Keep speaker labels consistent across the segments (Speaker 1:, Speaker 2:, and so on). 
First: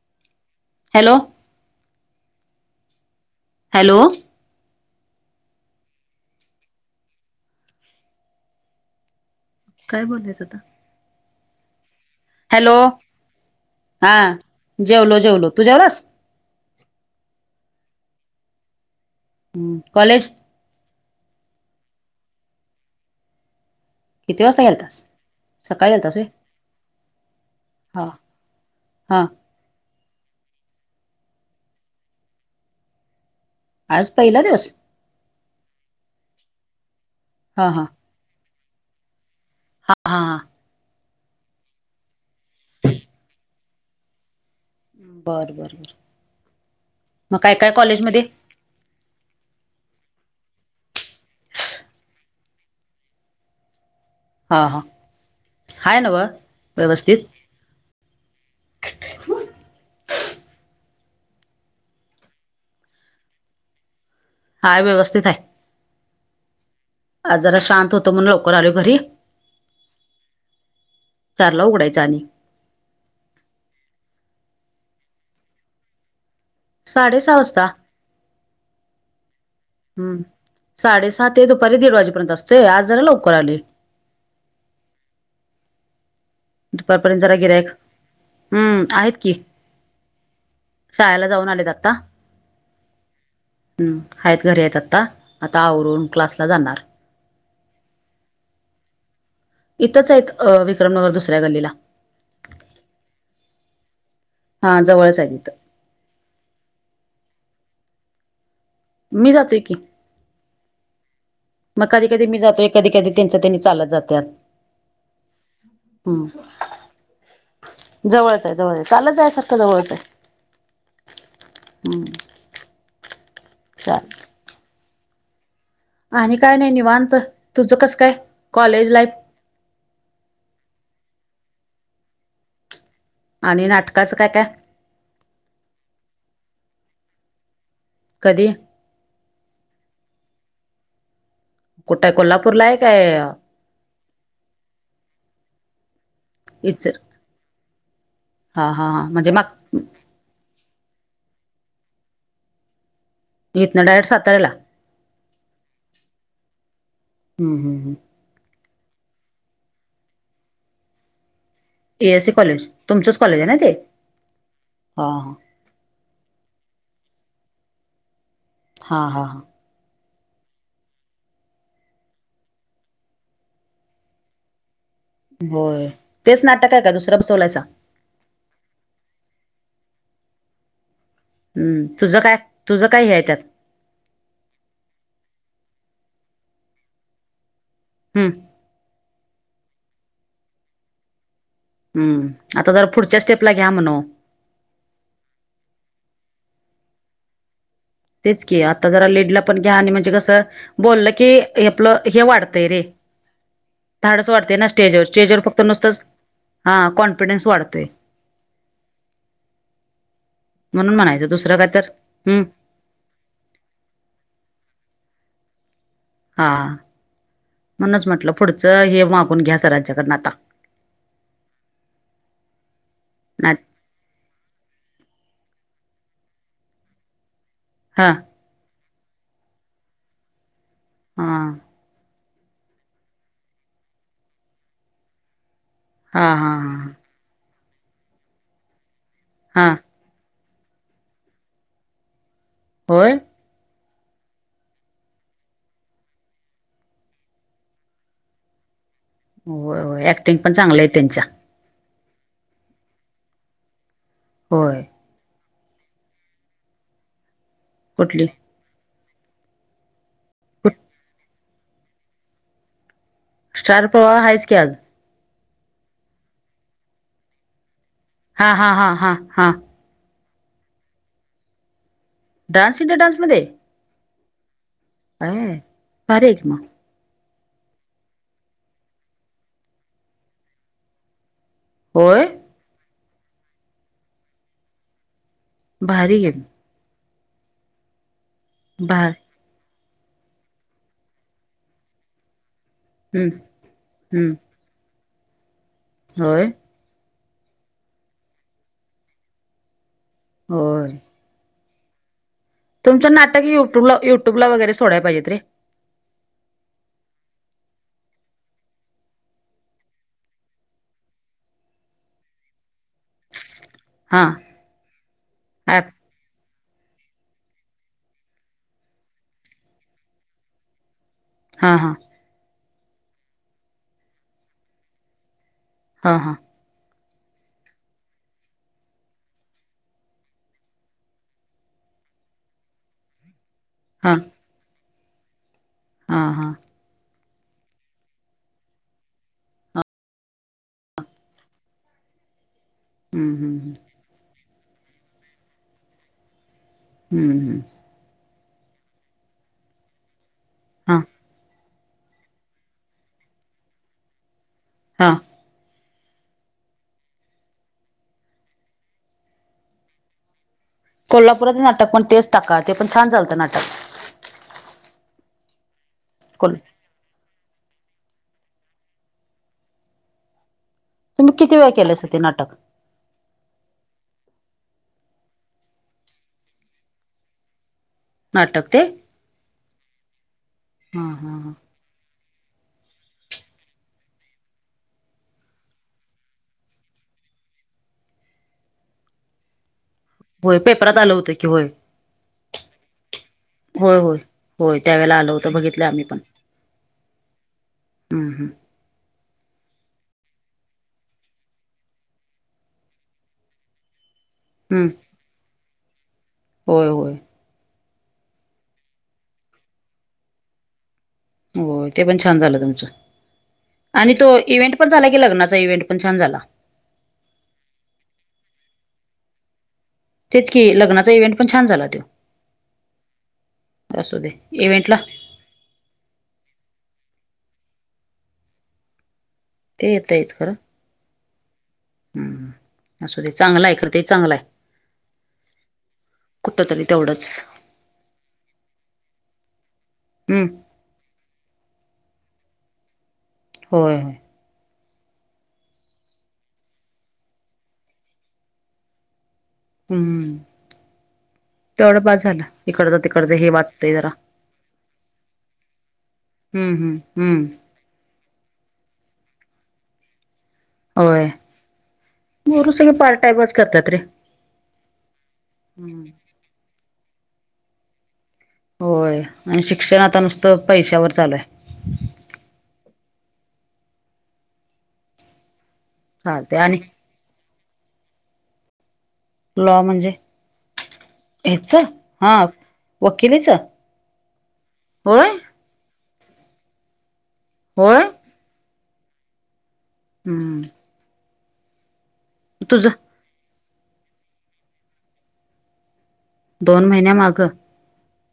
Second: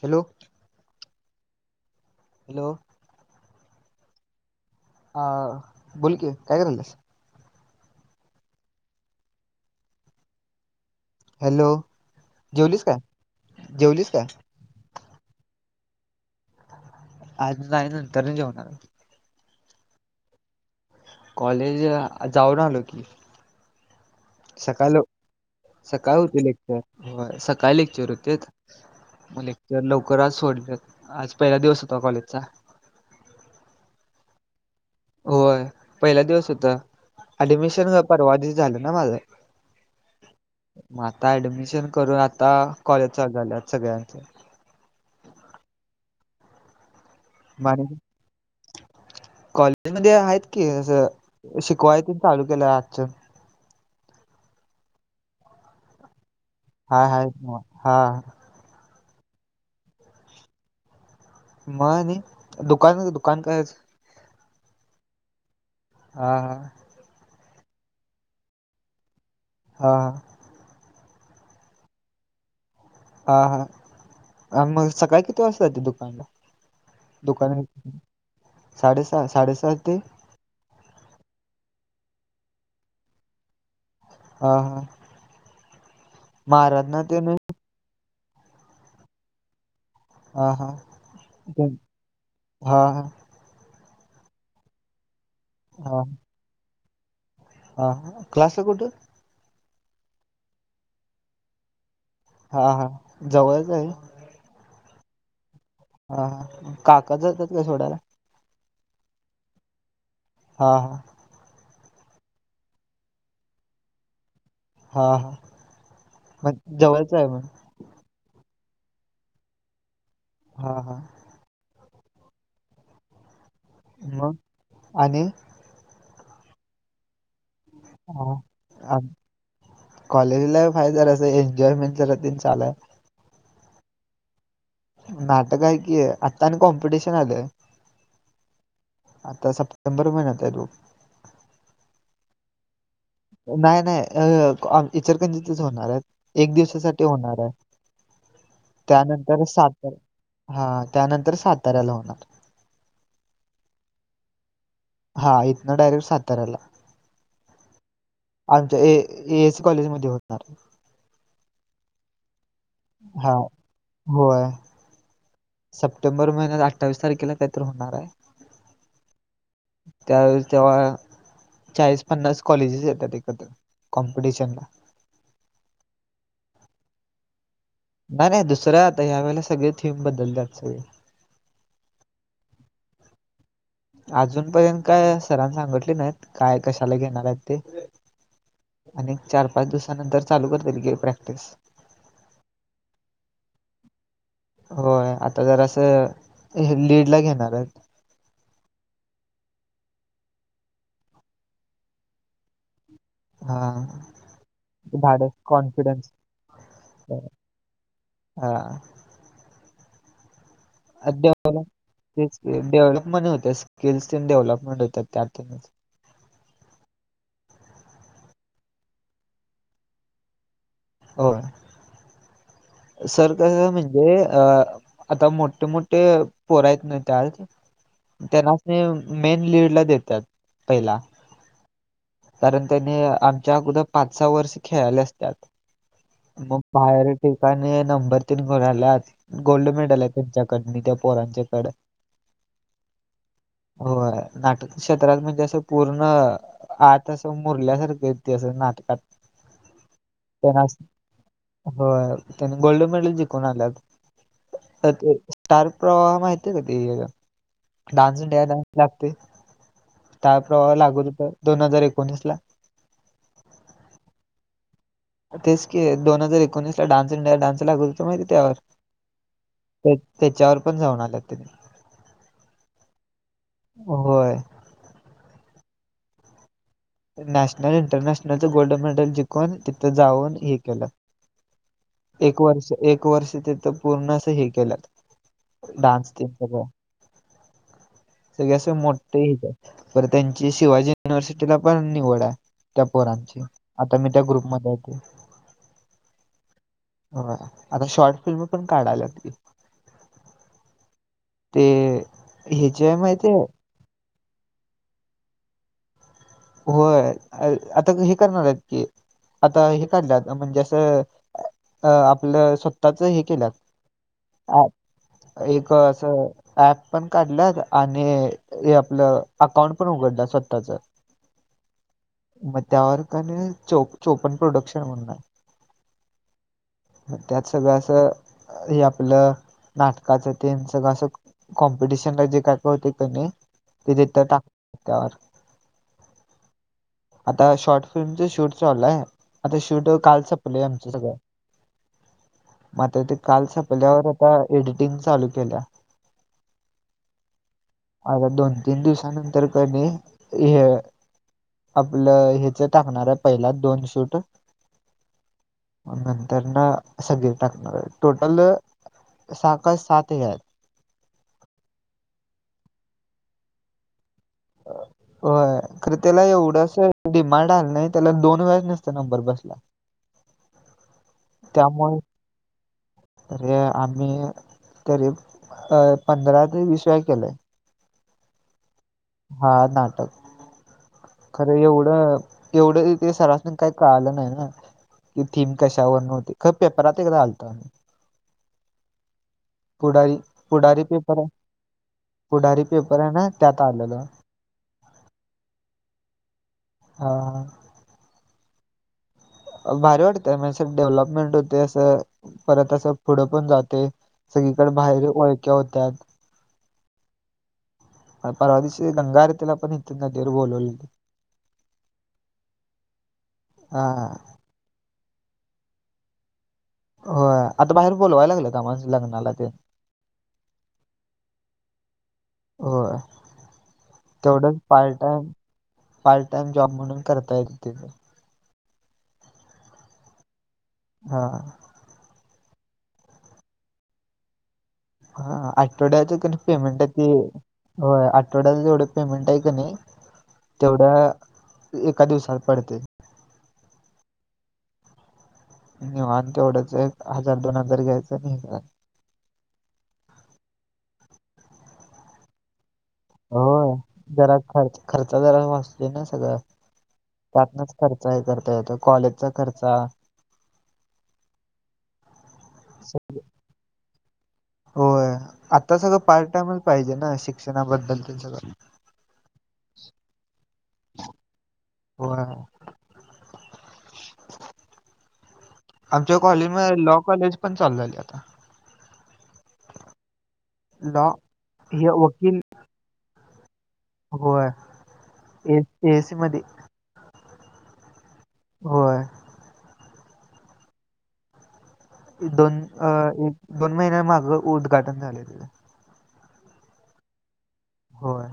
Speaker 1: Hello.
Speaker 2: Hello.
Speaker 1: Hello.
Speaker 2: Hello.
Speaker 1: अ बोलकी. काय करालीस.
Speaker 2: काय बोलूयात आता.
Speaker 1: हॅलो.
Speaker 2: हॅलो
Speaker 1: जेवलीस काय. जेवलीस
Speaker 2: हा
Speaker 1: काय.
Speaker 2: जेवलो जेवलो. तू जेवलास.
Speaker 1: आज नाही नंतरन जेवणार.
Speaker 2: ह कॉलेज.
Speaker 1: कॉलेज, जाऊन आलो की.
Speaker 2: किती वाजता
Speaker 1: सकाळलो.
Speaker 2: गेलतास सकाळी गेलतास
Speaker 1: सकाळ
Speaker 2: होय
Speaker 1: होते लेक्चर. सकाळ
Speaker 2: हा
Speaker 1: लेक्चर होतेत.
Speaker 2: हा
Speaker 1: जर लवकर आच सोड. आज पहिला दिवस होता. कॉलेजचा.
Speaker 2: आज पहिला दिवस.
Speaker 1: होय पहिला दिवस होता.
Speaker 2: हा हा
Speaker 1: ऍडमिशनच परवा दिवस झालं ना माझं.
Speaker 2: हा हा
Speaker 1: मग आता ऍडमिशन करून. आता कॉलेज चालू झाल सगळ्यांच.
Speaker 2: बर बर बर, म काय काय कॉलेज मध्ये.
Speaker 1: कॉलेज मध्ये आहेत की, अस शिकवाय चालू केलं आजच्या
Speaker 2: हां हां आहे नव्ह
Speaker 1: हाय
Speaker 2: व्यवस्थित
Speaker 1: हाय हा
Speaker 2: [inaudible]
Speaker 1: मग नाही दुकान दुकान कायच.
Speaker 2: हाय व्यवस्थित आहे.
Speaker 1: हा हा
Speaker 2: आ जरा शांत होतो म्हणून लवकर आलो घरी
Speaker 1: हा हा
Speaker 2: चारला उघायचा आणि
Speaker 1: हा हा आणि मग सकाळी किती वाजत दुकानला
Speaker 2: साडे सहा
Speaker 1: दुकान
Speaker 2: वाजता
Speaker 1: साडेसहा साडेसात
Speaker 2: हम्म साडेसात ते दुपारी दीड वाजेपर्यंत असतोय, आज जरा लवकर आलोय.
Speaker 1: हा हा [unintelligible]
Speaker 2: दुपारपर्यंत
Speaker 1: तेन
Speaker 2: जरा गिराइक, हम्म आहेत की.
Speaker 1: हा हा
Speaker 2: शाळेला जाऊन आलेत
Speaker 1: तेन
Speaker 2: आता.
Speaker 1: हा हा
Speaker 2: हम् आहेत, घरी आहेत आता. आता
Speaker 1: हा
Speaker 2: आवरून क्लासला जाणार.
Speaker 1: हा क्लासला कुठं
Speaker 2: इथंच आहेत. विक्रमनगर दुसऱ्या गल्लीला
Speaker 1: हा हा जवळच आहे.
Speaker 2: हा जवळच आहे इथं.
Speaker 1: हा हा काका जातात का सोडायला?
Speaker 2: मी जातोय की.
Speaker 1: हा हा.
Speaker 2: मग कधी कधी मी जातोय कधी कधी त्यांच्या त्यांनी चालत जातात.
Speaker 1: हा हा मग जवळचं आहे मण
Speaker 2: जवळच आहे जवळ आहे चालत जायासारखं जवळच आहे.
Speaker 1: हा हा.
Speaker 2: [unintelligible] हम्म चाल.
Speaker 1: मग आणि.
Speaker 2: आणि काय नाही निवांत तुझं कस.
Speaker 1: ह कॉलेजला हाय जरा अस एन्जॉयमेंट जरास चालू हाय
Speaker 2: आणि नाटकाचं काय काय.
Speaker 1: नाटक आहे की, आत्ता आणि कॉम्पिटिशन आलंय.
Speaker 2: कधी?
Speaker 1: आता सप्टेंबर महिन्यात आहे. बहू
Speaker 2: कुठे कोल्हापूरला आहे काय?
Speaker 1: नाही नाही इचलकरंजीतच होणार आहे. एक
Speaker 2: इचर
Speaker 1: दिवसासाठी होणार आहे.
Speaker 2: हा हा हा म्हणजे
Speaker 1: त्यानंतर
Speaker 2: मग
Speaker 1: सात हा त्यानंतर साताऱ्याला होणार आहे.
Speaker 2: हितन डायरेक्ट साताऱ्याला.
Speaker 1: हा हितन डायरेक्ट साताऱ्याला.
Speaker 2: हम्म हम्म
Speaker 1: आमच्या ए ए एससी कॉलेजमध्ये होणार.
Speaker 2: ए एस सी कॉलेज तुमचच
Speaker 1: हा
Speaker 2: कॉलेज आहे ना ते
Speaker 1: होय सप्टेंबर महिन्यात अठ्ठावीस तारखेला कधी तर होणार आहे.
Speaker 2: हां हां हां.
Speaker 1: त्यावेळेस तेव्हा चाळीस पन्नास कॉलेजेस येतात, एकदम कॉम्पिटिशन ला.
Speaker 2: होय तेच नाटक आहे का दुसरा बसवलायसा.
Speaker 1: नाही नाही दुसरं आता या वेळेला सगळे थीम बदललेत सगळे,
Speaker 2: हम्म तुझं काय तुझं काय हे येच्यात.
Speaker 1: अजून पर्यंत काय सरांन सांगितले नाहीत काय कशाला घेणार आहेत ते
Speaker 2: हम्म
Speaker 1: आणि चार पाच दिवसानंतर चालू करतील की प्रॅक्टिस.
Speaker 2: हम्म आता जरा पुढच्या स्टेपला घ्या म्हणाओ.
Speaker 1: हो आता जरास हे लीड ला घेणार आहेत.
Speaker 2: तेच की आता जरा लीडला पण घ्या आणि म्हणजे कसं बोलल की हे आपलं हे वाढतंय रे.
Speaker 1: हा
Speaker 2: धाडच वाढते ना स्टेजवर
Speaker 1: धाडस
Speaker 2: स्टेजवर फक्त नुसतंच
Speaker 1: कॉन्फिडन्स
Speaker 2: हा कॉन्फिडन्स वाढतय.
Speaker 1: हा.
Speaker 2: म्हणून म्हणायचं दुसरं
Speaker 1: डेव्हलप
Speaker 2: काय तर
Speaker 1: [unintelligible]
Speaker 2: हम्म
Speaker 1: तेचकी डेव्हलपमें होत स्किल्स डेव्हलपमेंट होतं त्यातूनच.
Speaker 2: हा म्हणूनच म्हटलं पुढचं हे मागून घ्या सरांच्या कडन आता.
Speaker 1: हो. सर
Speaker 2: ना
Speaker 1: कसं म्हणजे अ आता मोठे मोठे पोर आहेत ना त्यात
Speaker 2: हा.
Speaker 1: त्यांनाच मेन लीडला देतात पहिला
Speaker 2: हा
Speaker 1: कारण त्यानी आमच्या अगोद पाच सहा वर्ष खेळाले असत्यात.
Speaker 2: हा हा हा
Speaker 1: मग बाहेर ठिकाणी नंबर तीन बघाल्यात
Speaker 2: हा
Speaker 1: गोल्ड मेडल आहेत. त्यांच्याकडणी त्या पोरांच्याकड
Speaker 2: होय.
Speaker 1: होय नाटक क्षेत्रात म्हणजे असं पूर्ण आता असं मुरल्यासारखं इतिहास ये नाटकात.
Speaker 2: व्हय व्हय ऍक्टिंग पण
Speaker 1: त्यांना
Speaker 2: चांगलं
Speaker 1: असं-
Speaker 2: आहे त्यांच्या.
Speaker 1: होय त्यांनी गोल्ड मेडल जिकून आल्यात.
Speaker 2: होय.
Speaker 1: तर ते स्टार प्रवाहा माहिती का ते डान्स
Speaker 2: कुठली
Speaker 1: इंडिया ना डान्स लागते स्टार प्रवाहवर लागत होत दोन हजार एकोणीसला
Speaker 2: स्टार प्रवाह हायचं की अजून.
Speaker 1: तेच की दोन हजार एकोणीसला डान्स इंडिया डान्स लागत होत माहिती
Speaker 2: हा
Speaker 1: त्यावर.
Speaker 2: हा हा हा हा
Speaker 1: ते त्याच्यावर पण जाऊन आल्यात तेन.
Speaker 2: डान्स इंडिया डान्समध्ये?
Speaker 1: व्हय.
Speaker 2: व्हय भारी आहे की मग.
Speaker 1: नॅशनल इंटरनॅशनलचं गोल्ड मेडल जिकून तिथं जाऊन हे केलं.
Speaker 2: होय.
Speaker 1: एक वर्ष एक वर्ष ते तर पूर्ण अस हे केलंत डान्स.
Speaker 2: भारी आहे
Speaker 1: [unintelligible] सगळे असे मोठ
Speaker 2: भारी
Speaker 1: देतात त्यांची शिवाजी युनिव्हर्सिटीला पण निवड आहे. त्या
Speaker 2: हम्म
Speaker 1: पोरांची आता मी त्या ग्रुप
Speaker 2: हम्म
Speaker 1: मध्ये आहे ते.
Speaker 2: होय.
Speaker 1: होय आता शॉर्ट फिल्म पण काढालायेत की.
Speaker 2: होय.
Speaker 1: ते ह्याची आहे
Speaker 2: तुमं
Speaker 1: माहितीय
Speaker 2: नाटक युट्यूब ला युटूब ला वगैरे सोडय पाहिजे रे.
Speaker 1: होय अ आता हे करणार आहेत की. आता हे काढल्यात म्हणजे असं अ आपलं स्वतःच हे केल्यात.
Speaker 2: हा.
Speaker 1: ॲप एक
Speaker 2: ऍप
Speaker 1: असं ॲप पण काढलंत आणि हे आपलं अकाउंट पण उघडलं स्वतःच.
Speaker 2: हा हा.
Speaker 1: मग त्यावर का नाही चो चोपन प्रोडक्शन होणार.
Speaker 2: हा हा.
Speaker 1: मग त्यात सगळं अस, हे आपलं. नाटकाच तेन सगळं असं कॉम्पिटिशनला, जे काय कळतंय क नाही. ते तेथ टाक त्यावर.
Speaker 2: हां, हां.
Speaker 1: आता शॉर्ट फिल्मच शूट चालूय. आता शूट काल संपलंय आमचं सगळं. मा त्ते
Speaker 2: हम्म
Speaker 1: काल
Speaker 2: हम्म
Speaker 1: संपल्यावर आता, एडिटिंग चालू केल्या.
Speaker 2: हम्म, हम्.
Speaker 1: आता दोन - तीन दिवसानंतर, कनि. हे
Speaker 2: हां.
Speaker 1: आपलं. ह्याच टाकणारय. पहिला दोन शूट.
Speaker 2: हा.
Speaker 1: नंतर न, सगळे टाकणार आहे. टोटल, सहा का सात हे आहेत.
Speaker 2: कोल्हापुरात नाटक पण तेच टाका. ते पण छान चालतं नाटक.
Speaker 1: होय. खर त्याला
Speaker 2: कोल
Speaker 1: एवढंस डिमांड आला नाही. त्याला दोन वेळा नसत नंबर बसला.
Speaker 2: तुम्ही किती वेळ अस ते, नाटक?
Speaker 1: तरी आम्ही, तरी अ पंधरा ते वीस वेळा केलय.
Speaker 2: नाटक, ते!
Speaker 1: हा, नाटक.
Speaker 2: हा हा ह
Speaker 1: खरं, एवढं. एवढं ते सरस न काही कळालं नाही ना. कि थीम कशावर नव्हती. ख पेपरात एकदा आलतं. पुढारी-
Speaker 2: होय
Speaker 1: पुढारी
Speaker 2: पेपरात आलं
Speaker 1: पेपर हाय,
Speaker 2: होतं की होय
Speaker 1: पुढारी पेपर आहे ना. त्यात
Speaker 2: होय-
Speaker 1: आलेलं
Speaker 2: होय. होय. त्यावेेळेला आलं होतं. बघितलं आम्ही पण.
Speaker 1: हा.
Speaker 2: अहं.
Speaker 1: भारी वाटतेय. म्हणजे असं डेव्हलपमेंट होते. असं, परत असं पुढं पण जाते. सगळीकडे
Speaker 2: हम्म
Speaker 1: बाहेर ही ओळख्या होत्यात.
Speaker 2: होय, होय.
Speaker 1: परवा दिशी, गंगाारेतीला पण इथे, नदीवर बोलवलेल.
Speaker 2: हो. ते पण छान झालं तुमचं.
Speaker 1: हा
Speaker 2: आणि तो इव्हेंट पण झाला की, लग्नाचा. इव्हेंट पण छान झाला.
Speaker 1: होय. आता बाहेर बोलवायला लागलेत, आम्हाला. असं लग्नाला न ते.
Speaker 2: तेच कि, लग्नाचा इव्हेंट पण छान झाला तो.
Speaker 1: होय
Speaker 2: असू दे.
Speaker 1: तेवढंच पार्ट
Speaker 2: इव्हेंटला
Speaker 1: टाइम पार्ट टाइम जॉब म्हणून. करता येईल तिथं.
Speaker 2: ते येतयच खरं.
Speaker 1: हा.
Speaker 2: हम्. असू दे. चांगलाय. खरं ते चांगलंय.
Speaker 1: हा आठवड्याच क नाही पेमेंट
Speaker 2: तरी
Speaker 1: हाय ती.
Speaker 2: तेवढंच
Speaker 1: होय. आठवड्याच जेवढं पेमेंट हाय का नाही
Speaker 2: हम्म
Speaker 1: तेवढ्या. एका दिवसात पडतय.
Speaker 2: होय.
Speaker 1: निवांत तेवढंचय. हजार - दोन हजार घ्यायचं. [unintelligible]
Speaker 2: हम्म. तेवढ बास झाला.
Speaker 1: होय. जरा खर्च- खर्च जरा वाचतोयना सगळा,
Speaker 2: हम्म हम्म हम्म
Speaker 1: त्यातनच. खर्च हे करता येतो. कॉलेजचा खर्चा
Speaker 2: होय. पोरं सगळे, पार्ट टाइमच करतात रे.
Speaker 1: होय. आताचा त
Speaker 2: हम्म
Speaker 1: पार्ट टाइमच पाहिजे ना. शिक्षणाबद्दल ते सगळं.
Speaker 2: होय. आण शिक्षण आता नुसतं, पैशावर चालूय.
Speaker 1: होय. आमच्या कॉलेज
Speaker 2: चालते आणि
Speaker 1: मध्ये, लॉ कॉलेज पण चालू झालंय आता.
Speaker 2: लॉ म्हणजे.
Speaker 1: लॉ
Speaker 2: हेच.
Speaker 1: हे
Speaker 2: हा,
Speaker 1: वकील
Speaker 2: वकिलीच?
Speaker 1: होय.
Speaker 2: होय
Speaker 1: ए एसी मदी.
Speaker 2: हो
Speaker 1: होय
Speaker 2: हम्म
Speaker 1: दोन
Speaker 2: तुझ
Speaker 1: अ एक दोन महिन्या माग उद्घाटन झालयं त्यांच
Speaker 2: दोन महिन्या मागं.
Speaker 1: होय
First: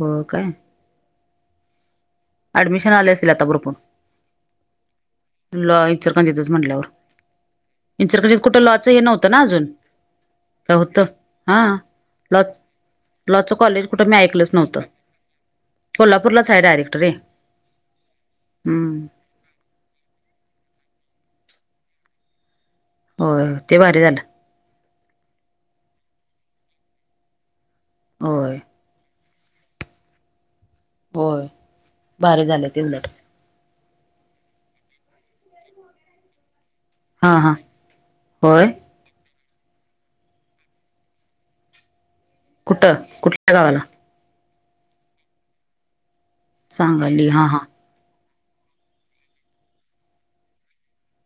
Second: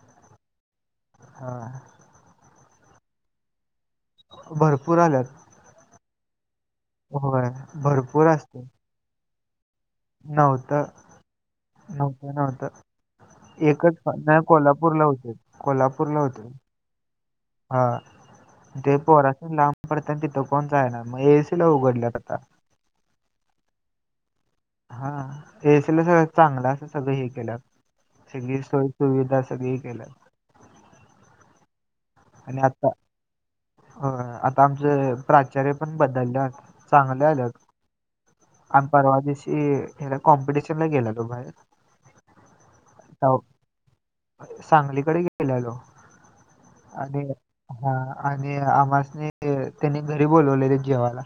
Speaker 2: हो काय
Speaker 1: हा
Speaker 2: ऍडमिशन आले असतील भरपूर.
Speaker 1: भरपूर आल्यात.
Speaker 2: लॉ इचलकरंजीत म्हटल्यावर
Speaker 1: होय भरपूर
Speaker 2: इचलकरंजीत कुठं लॉच हे नव्हतं ना अजून.
Speaker 1: नव्हत
Speaker 2: काय होतं हा
Speaker 1: नव्हतं
Speaker 2: लॉ लॉचं
Speaker 1: नव्हतं.
Speaker 2: कॉलेज
Speaker 1: एकच
Speaker 2: कुठं मी ऐकलंच नव्हतं
Speaker 1: कोल्हापूरला होत कोल्हापूरला होत ते
Speaker 2: कोल्हापूरलाच आहे डायरेक्ट रे
Speaker 1: हा ते
Speaker 2: हम्म
Speaker 1: पोरांनी लांब पडते न तिथं कोण जाईना मग एसी ला उघडल्या आता
Speaker 2: बर ते भारी झालं.
Speaker 1: हा एसल सगळ चांगलं असं सगळं हे केलं.
Speaker 2: होय
Speaker 1: सगळी सोय सुविधा सगळी ही केल्या.
Speaker 2: होय भारी
Speaker 1: आणि
Speaker 2: झालं ते
Speaker 1: आता
Speaker 2: उलट
Speaker 1: आमचे आमचं प्राचार्य पण बदललेता. चांगल्या
Speaker 2: हा हा
Speaker 1: आल्यात
Speaker 2: होय
Speaker 1: आण परवा दिशी कॉम्पिटिशन ला गेला होता बाहेर.
Speaker 2: कुठं कुठल्या गावाला
Speaker 1: सांगलीकड गेलेलो आणि
Speaker 2: सांगली हा
Speaker 1: हा आणि आम्हासनी त्यांनी घरी बोलवलेल जेवाला.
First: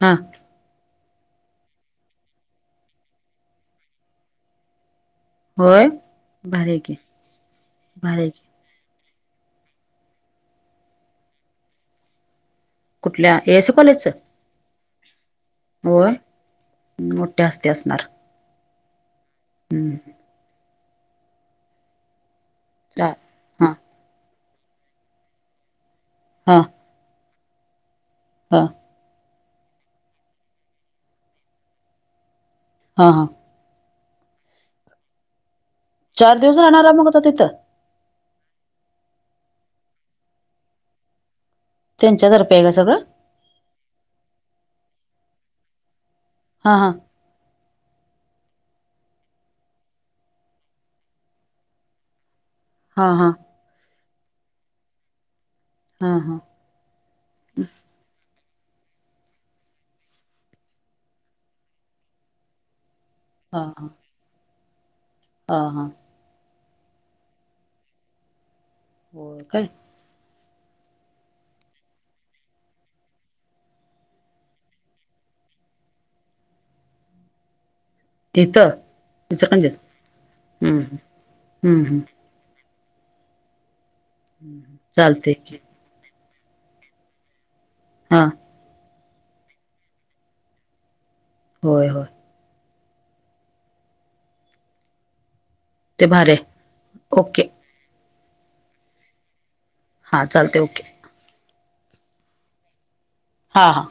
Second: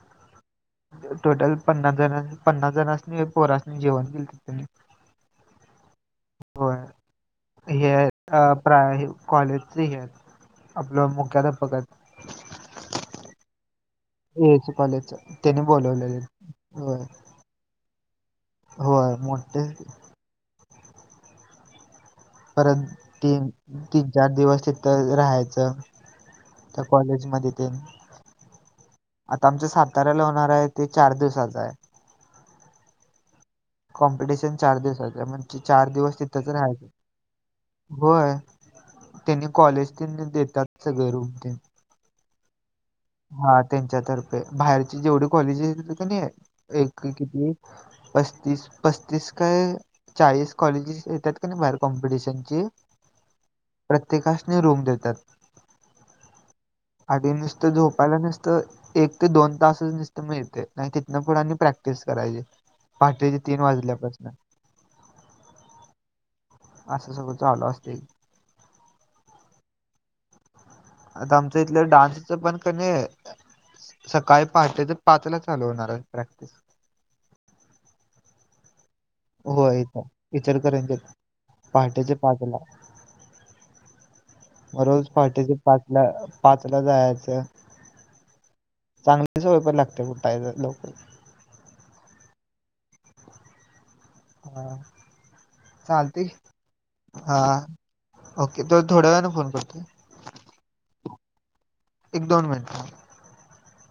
Speaker 2: हां
Speaker 1: टोटल पन्नास जण पन्नास जणसनी पोरसनी जेवण केलत त्यांनी
Speaker 2: होय भारीय की भारी की
Speaker 1: प्राय कॉलेजच हे आहे आपलं मुख्याधपक
Speaker 2: कुठल्या एसी कॉलेजचं.
Speaker 1: एयसी कॉलेज त्यानी बोलवलेले.
Speaker 2: जास्ती असणार
Speaker 1: होय मोठ्या
Speaker 2: हम्म.
Speaker 1: परत
Speaker 2: चा
Speaker 1: तीन
Speaker 2: हां
Speaker 1: तीन चार दिवस तिथ राहायचं.
Speaker 2: हां
Speaker 1: तर कॉलेजमध्ये त्यांच्या
Speaker 2: हां
Speaker 1: आता आमच्या साताऱ्याला होणार आहे ते चार दिवसाचय.
Speaker 2: हा हां
Speaker 1: कॉम्पिटिशन चार दिवसाचिय म्ह ती चार दिवस
Speaker 2: चार
Speaker 1: तिथंच
Speaker 2: दिवस
Speaker 1: राहायचं
Speaker 2: राहणार मग आता तिथं.
Speaker 1: होय त्यांनी कॉलेज ते देतात सगळे रूम ते
Speaker 2: त्यांच्या तर्फे आहे का सगळं.
Speaker 1: हा त्यांच्यातर्फे बाहेरची जेवढी कॉलेजेस येतेत कनय
Speaker 2: हां
Speaker 1: एक क
Speaker 2: हां
Speaker 1: किती पस्तीस पस्तीस काय? चाळीस कॉलेजेस येतात कीनय बाहेर कॉम्पिटिशनची.
Speaker 2: हा हा
Speaker 1: प्रत्येकासने रूम देतात.
Speaker 2: हा हा
Speaker 1: आणि नुसतं झोपायला नुसतं. एक ते दोन तास दिसत मिळते नाही तिथन पनी प्रॅक्टिस करायची पाठीची. तीन वाजल्या पासून
Speaker 2: हा हां
Speaker 1: असं सगळं चालू असते
Speaker 2: अय
Speaker 1: आता आमचं इथलं डान्सचं पण क नाही सकाळी पाहाटे तर पाच ला चालू होणार आहे प्रॅक्टिस
Speaker 2: येत
Speaker 1: हो इ तर विचार करयचे
Speaker 2: हम्म, हम्म.
Speaker 1: पहाटेचे पाच ला रोज
Speaker 2: चालतंय
Speaker 1: पहाट्याचे
Speaker 2: की
Speaker 1: पाचला पाचला जायचं
Speaker 2: हा
Speaker 1: चांगलीच वयपर लागते कुठ लोकल
Speaker 2: होय हो
Speaker 1: ह
Speaker 2: ते
Speaker 1: चालते
Speaker 2: भारी आहे
Speaker 1: हा
Speaker 2: ओके
Speaker 1: ओके तो थोड्या वेळाने फोन करतो
Speaker 2: हा चालते ओके
Speaker 1: एक दोन मिनट
Speaker 2: हां हां